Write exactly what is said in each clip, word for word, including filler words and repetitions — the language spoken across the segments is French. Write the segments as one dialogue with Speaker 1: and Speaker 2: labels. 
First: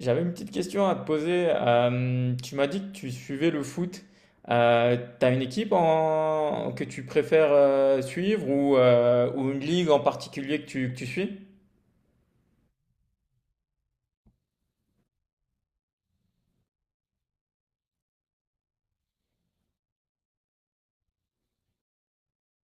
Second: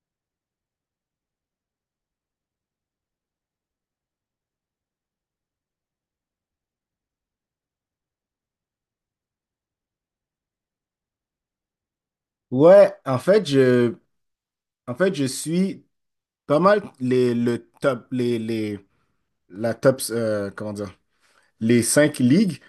Speaker 1: J'avais une petite question à te poser. Euh, tu m'as dit que tu suivais le foot. Euh, t'as une équipe en- que tu préfères euh, suivre ou, euh, ou une ligue en particulier que tu, que tu suis?
Speaker 2: Ouais, en fait, je, en fait, je suis pas mal les, le top, les, les, la top, euh, comment dire, les cinq ligues,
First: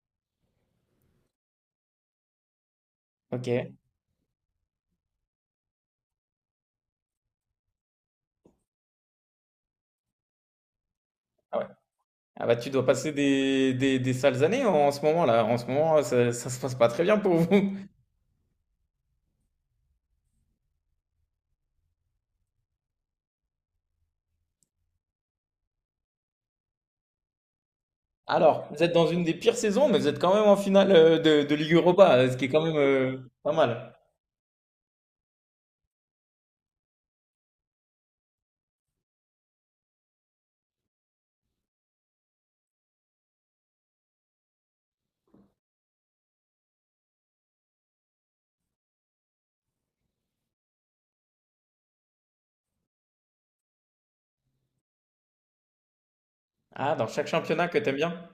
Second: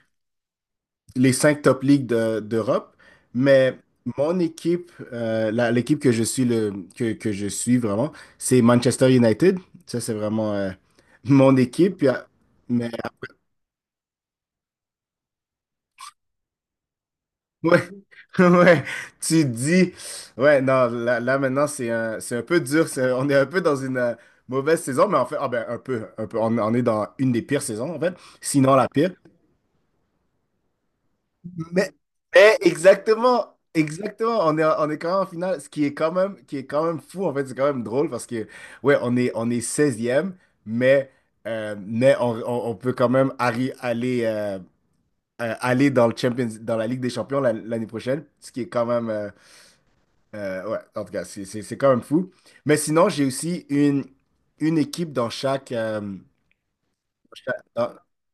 Speaker 2: les cinq top ligues de- d'Europe.
Speaker 1: Ok.
Speaker 2: Mais mon équipe, euh, la- l'équipe que je suis le, que, que je suis vraiment, c'est Manchester United. Ça, c'est vraiment, euh, mon
Speaker 1: Ah ouais.
Speaker 2: équipe. Puis,
Speaker 1: Ah bah tu dois
Speaker 2: euh,
Speaker 1: passer des, des, des sales années en, en ce moment là. En ce moment, ça, ça se passe pas très bien pour vous.
Speaker 2: ouais, ouais, tu dis, ouais, non, là, là, maintenant c'est un, c'est un peu dur, c'est- on est un peu dans une euh, mauvaise saison, mais en fait, ah ben un peu, un peu, on, on est dans une des pires saisons en fait,
Speaker 1: Alors,
Speaker 2: sinon
Speaker 1: vous
Speaker 2: la
Speaker 1: êtes dans
Speaker 2: pire.
Speaker 1: une des pires saisons, mais vous êtes quand même en finale euh, de, de Ligue
Speaker 2: Mais,
Speaker 1: Europa, ce qui est
Speaker 2: mais
Speaker 1: quand même euh, pas
Speaker 2: exactement,
Speaker 1: mal.
Speaker 2: exactement, on est, on est quand même en finale, ce qui est quand même, qui est quand même fou en fait, c'est quand même drôle parce que, ouais, on est, on est seizième, mais, euh, mais on, on- on peut quand même arri- aller, euh, euh, aller dans le Champions, dans la Ligue des Champions la- l'année prochaine, ce qui est quand même. Euh, Euh, ouais, en tout cas, c'est c'est- c'est quand même fou. Mais sinon, j'ai aussi une, une équipe dans chaque, euh,
Speaker 1: Ah, dans chaque
Speaker 2: chaque-
Speaker 1: championnat que
Speaker 2: dans,
Speaker 1: t'aimes bien?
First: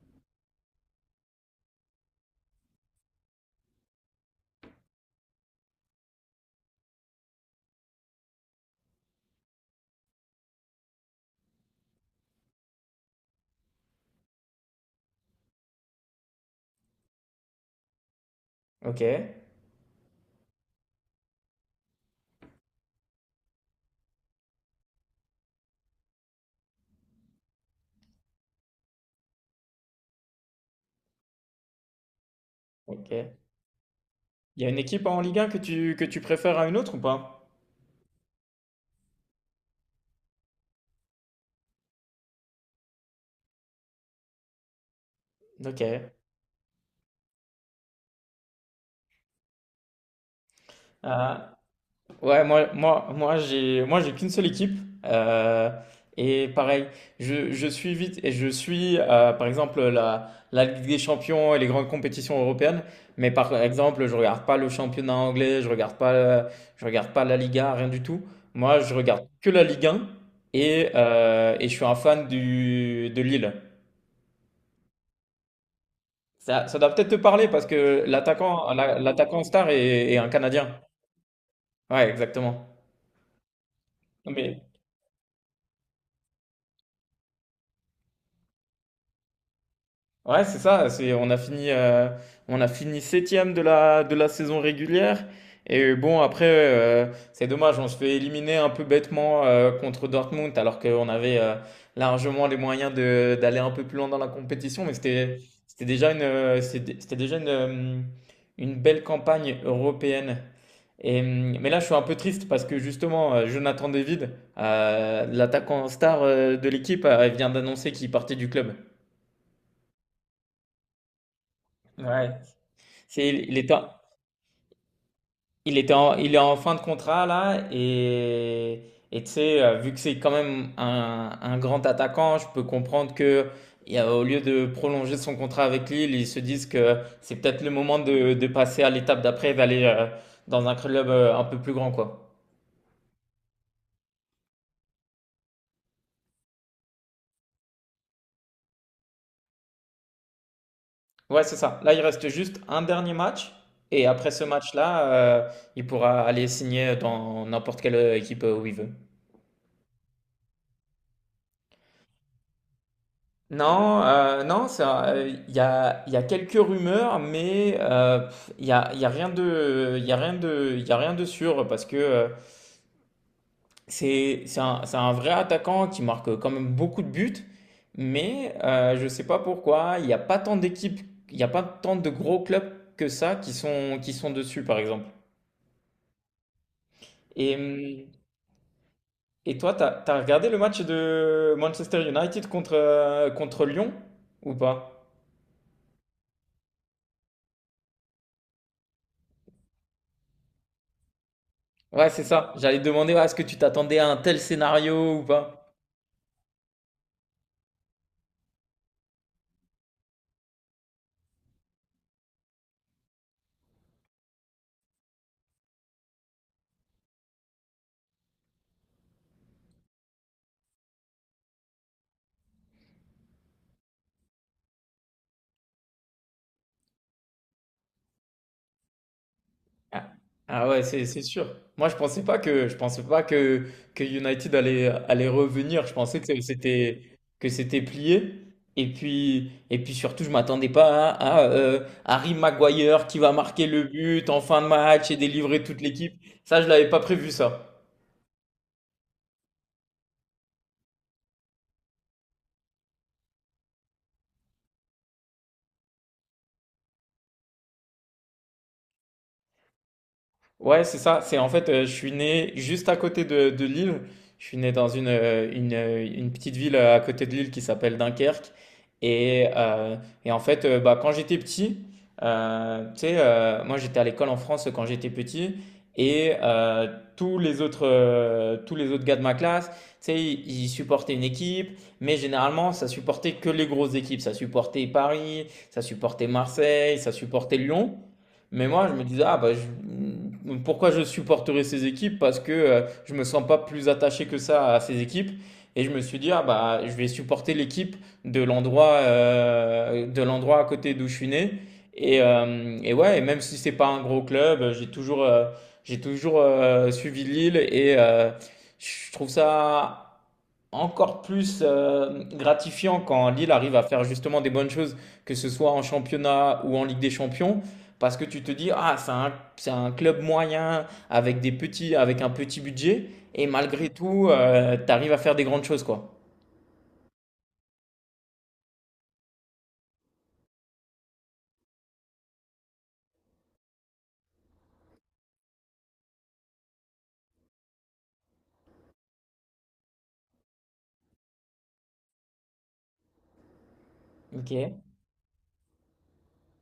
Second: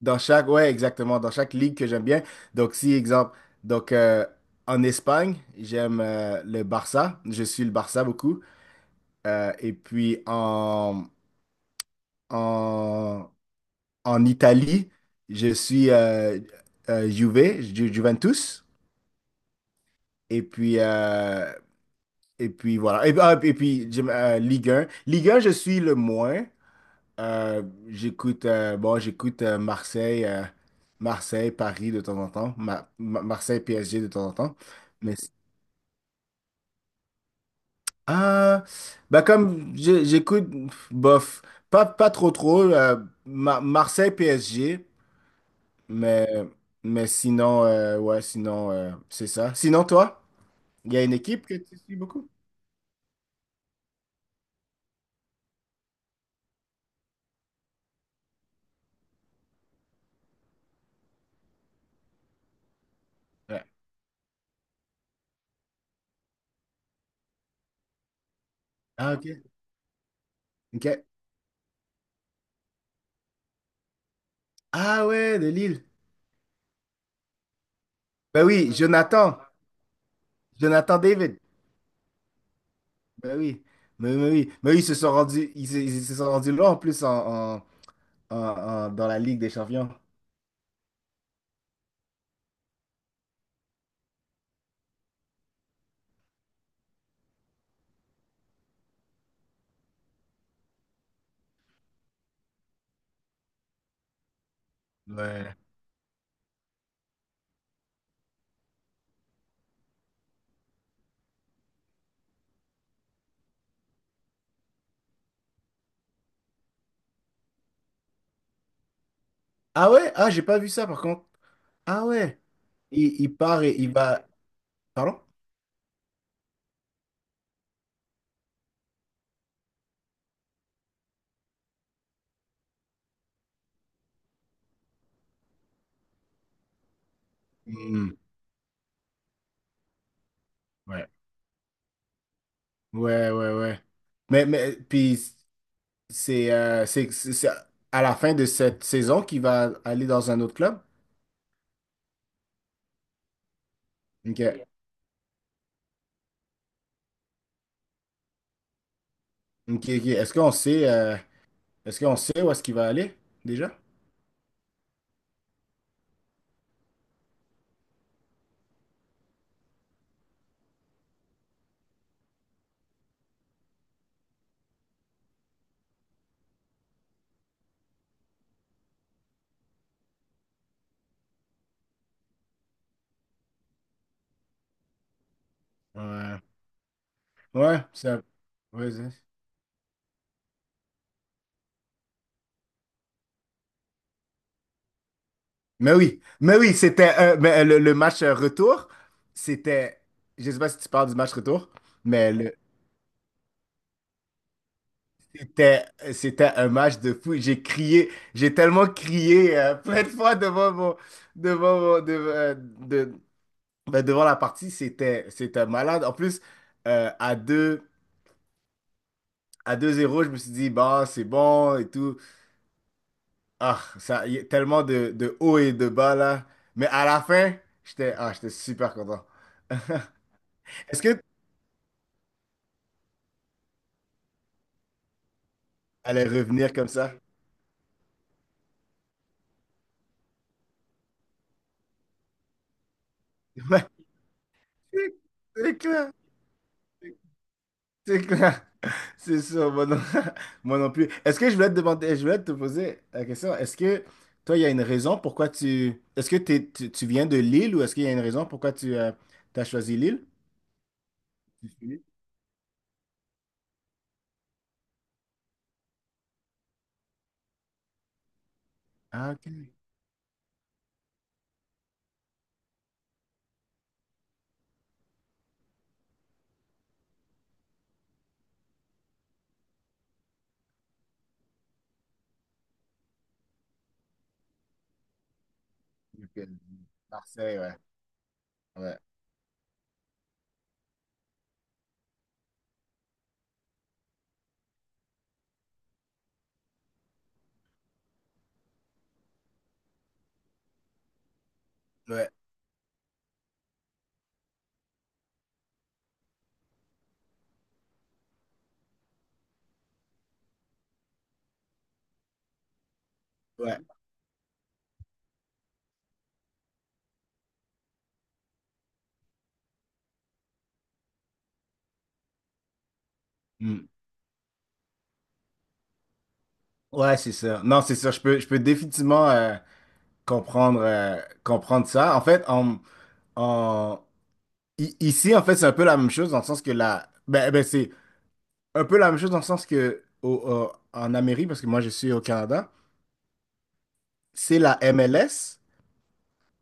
Speaker 2: dans chaque, ouais, exactement, dans chaque ligue que j'aime bien. Donc, si, exemple, donc, euh, en Espagne, j'aime euh, le Barça. Je suis le Barça beaucoup. Euh, et puis, en, en, en Italie, je suis euh, euh, Juve, Ju- Juventus.
Speaker 1: Ok.
Speaker 2: Et puis, euh, et puis voilà. Et, ah, et puis, j'aime, euh, Ligue un Ligue un, je suis le moins. Euh, j'écoute euh, bon, j'écoute euh, Marseille, euh, Marseille, Paris de temps en temps, Ma-
Speaker 1: Ok.
Speaker 2: Ma- Marseille, P S G de temps en temps.
Speaker 1: Il y a une équipe
Speaker 2: Mais
Speaker 1: en
Speaker 2: c'est-
Speaker 1: Ligue un que tu, que tu préfères à une autre ou pas?
Speaker 2: ah, Bah comme j'ai- j'écoute bof, pas pas trop trop euh, Ma- Marseille, P S G,
Speaker 1: Ok.
Speaker 2: mais mais sinon euh, ouais, sinon euh, c'est ça. Sinon toi, il y a une
Speaker 1: Euh,
Speaker 2: équipe que tu suis beaucoup?
Speaker 1: ouais, moi, moi, moi, j'ai, moi, j'ai qu'une seule équipe. Euh, et pareil, je, je suis vite et je suis, euh, par exemple, la, la Ligue des Champions et les grandes compétitions européennes. Mais par
Speaker 2: Ouais.
Speaker 1: exemple, je regarde pas le championnat anglais, je regarde pas, euh, je regarde pas la Liga, rien du tout. Moi, je
Speaker 2: Ah, ok.
Speaker 1: regarde que la Ligue un et,
Speaker 2: OK.
Speaker 1: euh, et je suis un fan du, de Lille.
Speaker 2: Ah ouais, de Lille.
Speaker 1: Ça, ça doit peut-être te parler parce que
Speaker 2: Bah oui,
Speaker 1: l'attaquant, la-
Speaker 2: Jonathan,
Speaker 1: l'attaquant star est, est un Canadien.
Speaker 2: Jonathan David.
Speaker 1: Ouais, exactement.
Speaker 2: Ben oui, mais, mais
Speaker 1: Non,
Speaker 2: oui,
Speaker 1: mais
Speaker 2: mais oui, ils se sont rendus, ils, se ils se sont rendus là en plus en, en- en- en- dans la Ligue des Champions.
Speaker 1: ouais, c'est ça. C'est, on a fini, euh, on a fini septième de la, de la saison régulière. Et bon, après, euh, c'est dommage, on se fait éliminer un peu bêtement euh, contre Dortmund, alors qu'on avait euh, largement les moyens de, d'aller un peu plus loin dans la compétition. Mais c'était,
Speaker 2: Ouais.
Speaker 1: c'était déjà une, euh, c'était, c'était déjà une, euh, une belle campagne européenne. Et, euh, mais là, je suis un peu triste parce que justement, euh, Jonathan David, euh, l'attaquant star euh, de l'équipe, euh, vient d'annoncer qu'il partait du club.
Speaker 2: Ah ouais? Ah, j'ai pas vu ça par contre. Ah
Speaker 1: Ouais.
Speaker 2: ouais. Il,
Speaker 1: C'est,
Speaker 2: il
Speaker 1: il
Speaker 2: part
Speaker 1: était,
Speaker 2: et
Speaker 1: en-
Speaker 2: il va. Pardon?
Speaker 1: il était en- Il est en fin de contrat là et et tu sais, euh, vu que c'est quand même un, un grand attaquant, je peux comprendre que il y a- au lieu de prolonger son contrat avec Lille, ils se disent que c'est peut-être le moment
Speaker 2: Hmm,
Speaker 1: de, de passer à l'étape d'après, d'aller euh, dans un
Speaker 2: ouais.
Speaker 1: club euh, un peu plus grand quoi.
Speaker 2: Ouais, ouais, ouais. Mais, mais puis c'est euh, c'est c'est- c'est à la fin de cette saison qu'il va aller dans un autre club.
Speaker 1: Ouais, c'est ça. Là, il reste juste un dernier match et après ce
Speaker 2: Ok.
Speaker 1: match-là, euh, il pourra aller signer dans n'importe quelle euh, équipe euh, où il veut.
Speaker 2: Ok, ok. Est-ce qu'on sait euh, est-ce qu'on sait où est-ce qu'il va aller déjà?
Speaker 1: Non, euh, non, ça, euh, il y a, il y a quelques rumeurs, mais euh, pff, il y a, il y a rien de, il y a rien de, il y a rien de sûr parce que euh, c'est, c'est un, c'est un vrai attaquant qui marque quand même beaucoup de buts, mais euh, je sais pas pourquoi il n'y a pas tant d'équipes, il n'y a pas tant de gros clubs que ça qui sont, qui sont dessus par exemple.
Speaker 2: Ouais.
Speaker 1: Et,
Speaker 2: Ouais, c'est
Speaker 1: hum,
Speaker 2: un- ouais, c'est-
Speaker 1: et toi, t'as, t'as regardé le match de Manchester United contre, euh, contre Lyon ou pas?
Speaker 2: Mais oui, mais oui, c'était euh, mais, euh, le, le match euh, retour, c'était, je sais pas si tu parles du match retour,
Speaker 1: Ouais, c'est
Speaker 2: mais
Speaker 1: ça.
Speaker 2: le-
Speaker 1: J'allais te demander, ouais, est-ce que tu t'attendais à un tel scénario ou pas?
Speaker 2: c'était euh, c'était un match de fou. J'ai crié, j'ai tellement crié euh, plein de fois devant mon devant mon- de, euh, de- ben, devant la partie, c'était c'était malade. En plus, euh, à deux à deux zéro je me suis dit bah c'est bon et tout. Ah, ça y a tellement de de haut et de bas là, mais à la fin, j'étais ah, j'étais super content.
Speaker 1: Ah, Ah ouais,
Speaker 2: Est-ce
Speaker 1: c'est c'est
Speaker 2: que
Speaker 1: sûr. Moi, je pensais pas que je pensais pas que que United allait allait revenir. Je pensais
Speaker 2: allait
Speaker 1: que
Speaker 2: revenir comme ça.
Speaker 1: c'était que c'était plié. Et puis et puis surtout, je m'attendais pas à, à, euh, Harry Maguire qui va marquer le
Speaker 2: Ouais,
Speaker 1: but en fin de match
Speaker 2: c'est
Speaker 1: et délivrer
Speaker 2: c'est
Speaker 1: toute
Speaker 2: clair.
Speaker 1: l'équipe. Ça, je l'avais pas prévu ça.
Speaker 2: C'est clair. C'est sûr, moi non, moi non plus. Est-ce que je voulais te demander, je voulais te poser la question, est-ce que toi, il y a une raison pourquoi tu... Est-ce que t'es- tu, tu viens de Lille ou est-ce qu'il y a une raison pourquoi tu as choisi Lille?
Speaker 1: Ouais, c'est ça. C'est en
Speaker 2: Tu
Speaker 1: fait, euh,
Speaker 2: suis
Speaker 1: je
Speaker 2: Lille.
Speaker 1: suis né juste à côté de, de Lille. Je suis né dans une, euh, une, euh, une petite ville euh, à côté de Lille qui s'appelle Dunkerque.
Speaker 2: Ah,
Speaker 1: Et,
Speaker 2: ok.
Speaker 1: euh, et en fait, euh, bah, quand j'étais petit, euh, tu sais, euh, moi j'étais à l'école en France quand j'étais petit. Et euh, tous les autres, euh, tous les autres gars de ma classe, tu sais, ils, ils supportaient une équipe. Mais généralement, ça supportait que les grosses équipes. Ça supportait Paris, ça supportait
Speaker 2: Ok.
Speaker 1: Marseille, ça supportait
Speaker 2: Marseille, ouais.
Speaker 1: Lyon. Mais moi, je
Speaker 2: Ouais.
Speaker 1: me disais, ah bah, je- pourquoi je supporterais ces équipes? Parce que euh, je me sens pas plus attaché que ça à ces équipes. Et je me suis dit, ah bah, je vais supporter l'équipe de l'endroit euh, de l'endroit à côté d'où je suis né. Et,
Speaker 2: Ouais.
Speaker 1: euh, et ouais, et même si c'est pas un gros club, j'ai toujours, euh, j'ai toujours euh, suivi Lille et euh, je trouve ça encore plus euh, gratifiant quand Lille arrive
Speaker 2: Ouais.
Speaker 1: à faire justement des bonnes choses, que ce soit en championnat ou en Ligue des Champions, parce que tu te dis, ah, c'est un, c'est un club moyen avec des petits, avec un petit budget, et
Speaker 2: Hmm.
Speaker 1: malgré tout, tu arrives à faire des grandes choses, quoi.
Speaker 2: Ouais, c'est ça. Non, c'est ça. Je peux, je peux définitivement euh, comprendre, euh, comprendre ça. En fait, en, en, I- ici, en fait, c'est un peu la même chose dans le sens que la. Ben, ben, c'est un peu la même chose dans le sens que au- au- en Amérique, parce que moi je suis au Canada, c'est
Speaker 1: Ok.
Speaker 2: la M L S.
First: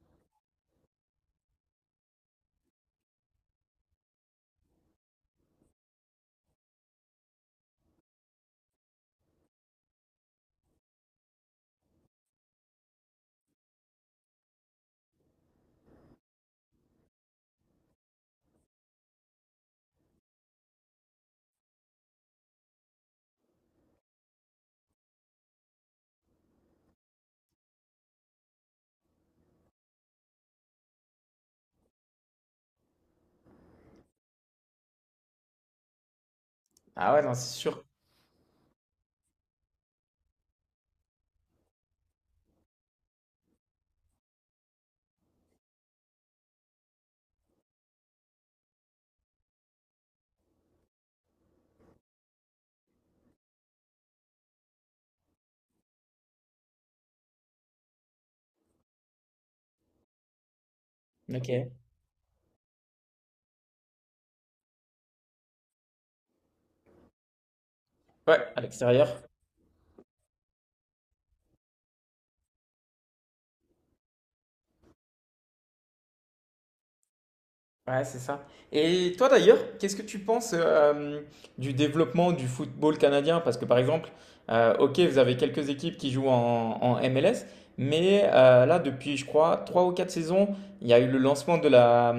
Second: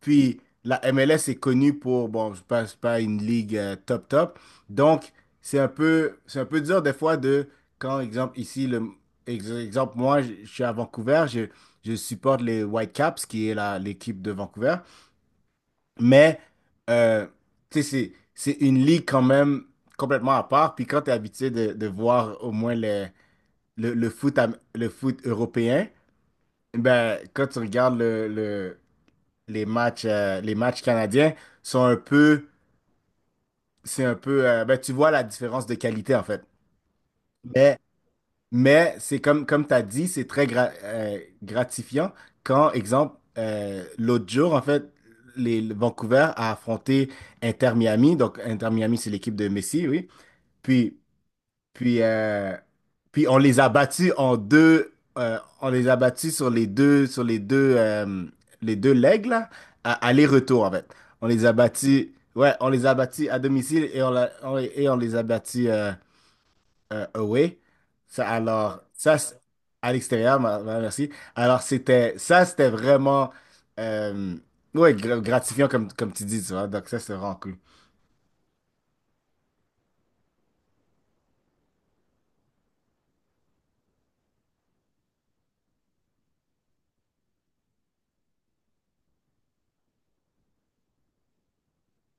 Speaker 2: Puis la M L S est connue pour, bon, je passe pas une ligue euh, top top. Donc, c'est un peu, c'est un peu dur des fois de, quand, exemple, ici, le, ex- exemple, moi, je je suis à Vancouver, je, je supporte les Whitecaps, qui est la, l'équipe de Vancouver. Mais, euh, tu sais, c'est c'est une ligue quand même complètement à part. Puis quand tu es habitué de, de voir au moins le, le, le foot, am- le foot européen, ben, quand tu regardes le, le- les matchs, euh, les matchs canadiens, sont un peu, c'est un peu, euh, ben, tu vois la différence de qualité en fait.
Speaker 1: Ah ouais, non, c'est
Speaker 2: Mais
Speaker 1: sûr.
Speaker 2: Mais c'est comme, comme tu as dit, c'est très gra- euh, gratifiant quand, exemple, euh, l'autre jour, en fait, les, le Vancouver a affronté Inter Miami. Donc, Inter Miami, c'est l'équipe de Messi, oui. Puis, puis, euh, Puis on les a battus en deux, euh, on les a battus sur les deux, sur les deux, euh, les deux legs, là, à aller-retour, en fait. On les a
Speaker 1: Ok.
Speaker 2: battus, ouais, on les a battus à domicile et on, l'a- on- et on les a battus. Euh, euh, away. Ça,
Speaker 1: Ouais, à
Speaker 2: alors,
Speaker 1: l'extérieur.
Speaker 2: ça, c'est- À l'extérieur, ma- ma- merci. Alors, c'était, ça, c'était vraiment, euh, ouais, gra- gratifiant, comme, comme tu dis, tu vois. Donc, ça, c'est vraiment cool.
Speaker 1: Ouais, c'est ça. Et toi d'ailleurs, qu'est-ce que tu penses euh, du développement du football canadien? Parce que par exemple, euh, ok, vous avez quelques équipes qui jouent en, en M L S, mais euh, là, depuis, je crois, trois ou quatre saisons, il y a eu le lancement de la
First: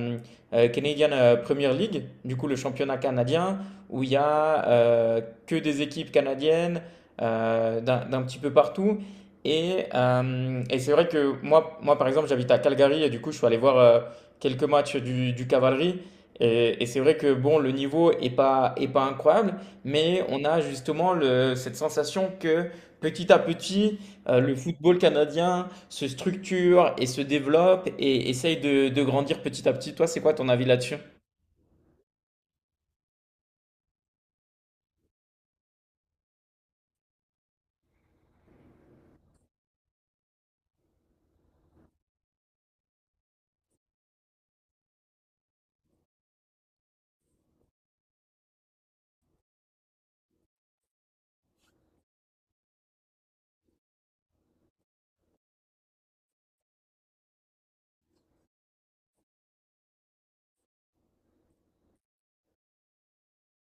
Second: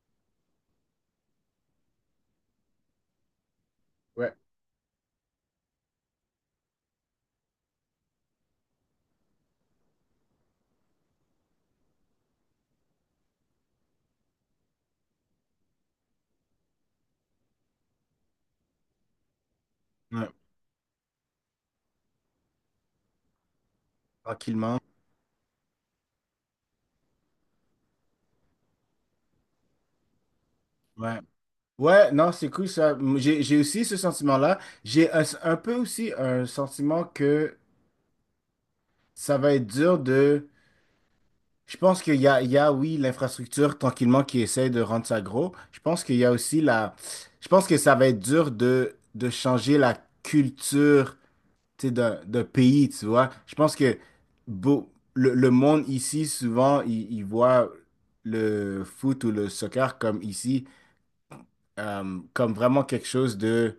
Speaker 1: euh, Canadian euh, Premier League, du coup le championnat canadien, où il y
Speaker 2: Ouais.
Speaker 1: a euh, que des équipes canadiennes euh, d'un d'un petit peu partout. Et, euh, et c'est vrai que moi, moi, par exemple, j'habite à Calgary et du coup, je suis allé voir euh, quelques matchs du, du Cavalerie. Et, et c'est vrai que bon, le niveau est pas, est pas incroyable, mais
Speaker 2: Ouais.
Speaker 1: on a justement le- cette sensation que petit à petit, euh, le
Speaker 2: Tranquillement.
Speaker 1: football canadien se structure et se développe et essaye de, de grandir petit à petit. Toi, c'est quoi ton avis là-dessus?
Speaker 2: Ouais. Ouais, non, c'est cool, ça. M- J'ai, j'ai aussi ce sentiment-là. J'ai un, un peu aussi un sentiment que ça va être dur. Je pense qu'il y a, il y a, oui, l'infrastructure tranquillement qui essaie de rendre ça gros. Je pense qu'il y a aussi la... Je pense que ça va être dur de, de changer la culture, tu sais, d'un, d'un pays, tu vois. Je pense que beau- le, le monde ici, souvent, il, il voit le foot ou le soccer comme ici, euh, comme vraiment quelque chose de,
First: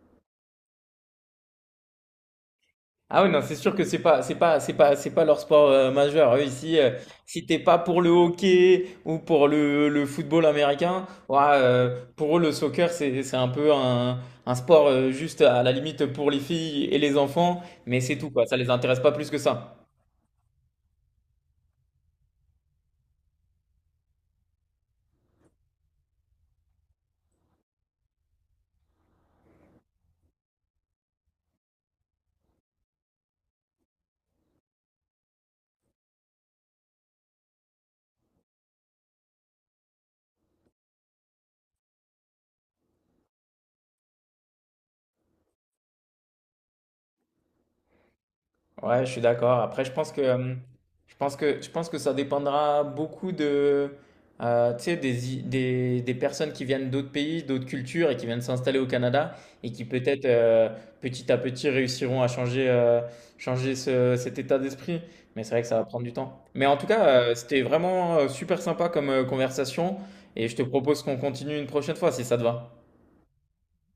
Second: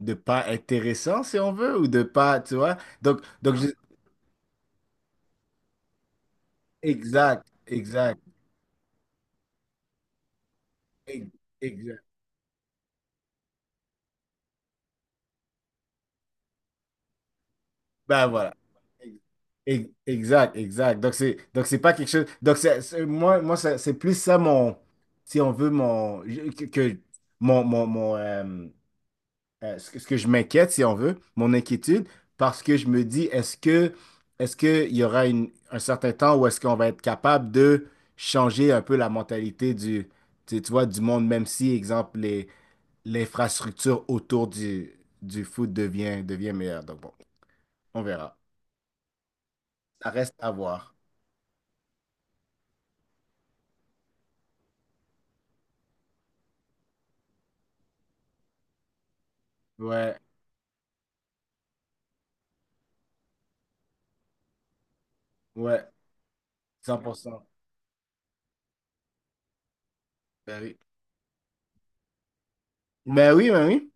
Speaker 2: de pas intéressant, si on veut, ou de pas, tu vois. Donc,
Speaker 1: Ah oui, non, c'est
Speaker 2: donc je-
Speaker 1: sûr que c'est pas, c'est pas, c'est pas, c'est pas leur sport euh, majeur. Eux, ici, euh, si
Speaker 2: Exact,
Speaker 1: t'es pas pour le
Speaker 2: exact,
Speaker 1: hockey ou pour le, le football américain,
Speaker 2: ex-
Speaker 1: ouais, euh,
Speaker 2: exact.
Speaker 1: pour eux, le soccer, c'est, c'est un peu un, un sport euh, juste à la limite pour les filles et les enfants, mais c'est
Speaker 2: Ben
Speaker 1: tout, quoi.
Speaker 2: voilà.
Speaker 1: Ça les intéresse pas plus que ça.
Speaker 2: Ex- Exact, exact. Donc c'est donc c'est pas quelque chose. Donc c'est c'est- moi moi ça- c'est plus ça mon, si on veut, mon je- que que- mon mon, mon, euh, euh, ce que, ce que je m'inquiète, si on veut, mon inquiétude, parce que je me dis est-ce que est-ce que il y aura une, un certain temps où est-ce qu'on va être capable de changer un peu la mentalité du, tu, tu vois, du monde, même si exemple les, l'infrastructure autour du du foot devient devient meilleure. Donc bon, on verra.
Speaker 1: Ouais, je suis d'accord. Après, je
Speaker 2: Ça
Speaker 1: pense que,
Speaker 2: reste à
Speaker 1: euh,
Speaker 2: voir.
Speaker 1: je pense que, je pense que ça dépendra beaucoup de, euh, tu sais, des, i- des, des personnes qui viennent d'autres pays, d'autres cultures et qui viennent s'installer au Canada et qui
Speaker 2: Ouais,
Speaker 1: peut-être euh, petit à petit réussiront à changer, euh, changer ce- cet état d'esprit. Mais c'est vrai que ça va
Speaker 2: ouais,
Speaker 1: prendre du temps. Mais en tout cas, euh,
Speaker 2: cent pour cent.
Speaker 1: c'était vraiment euh, super sympa comme euh, conversation et je te
Speaker 2: Ben oui,
Speaker 1: propose qu'on continue une prochaine fois si ça te va.
Speaker 2: ben oui. Ben oui.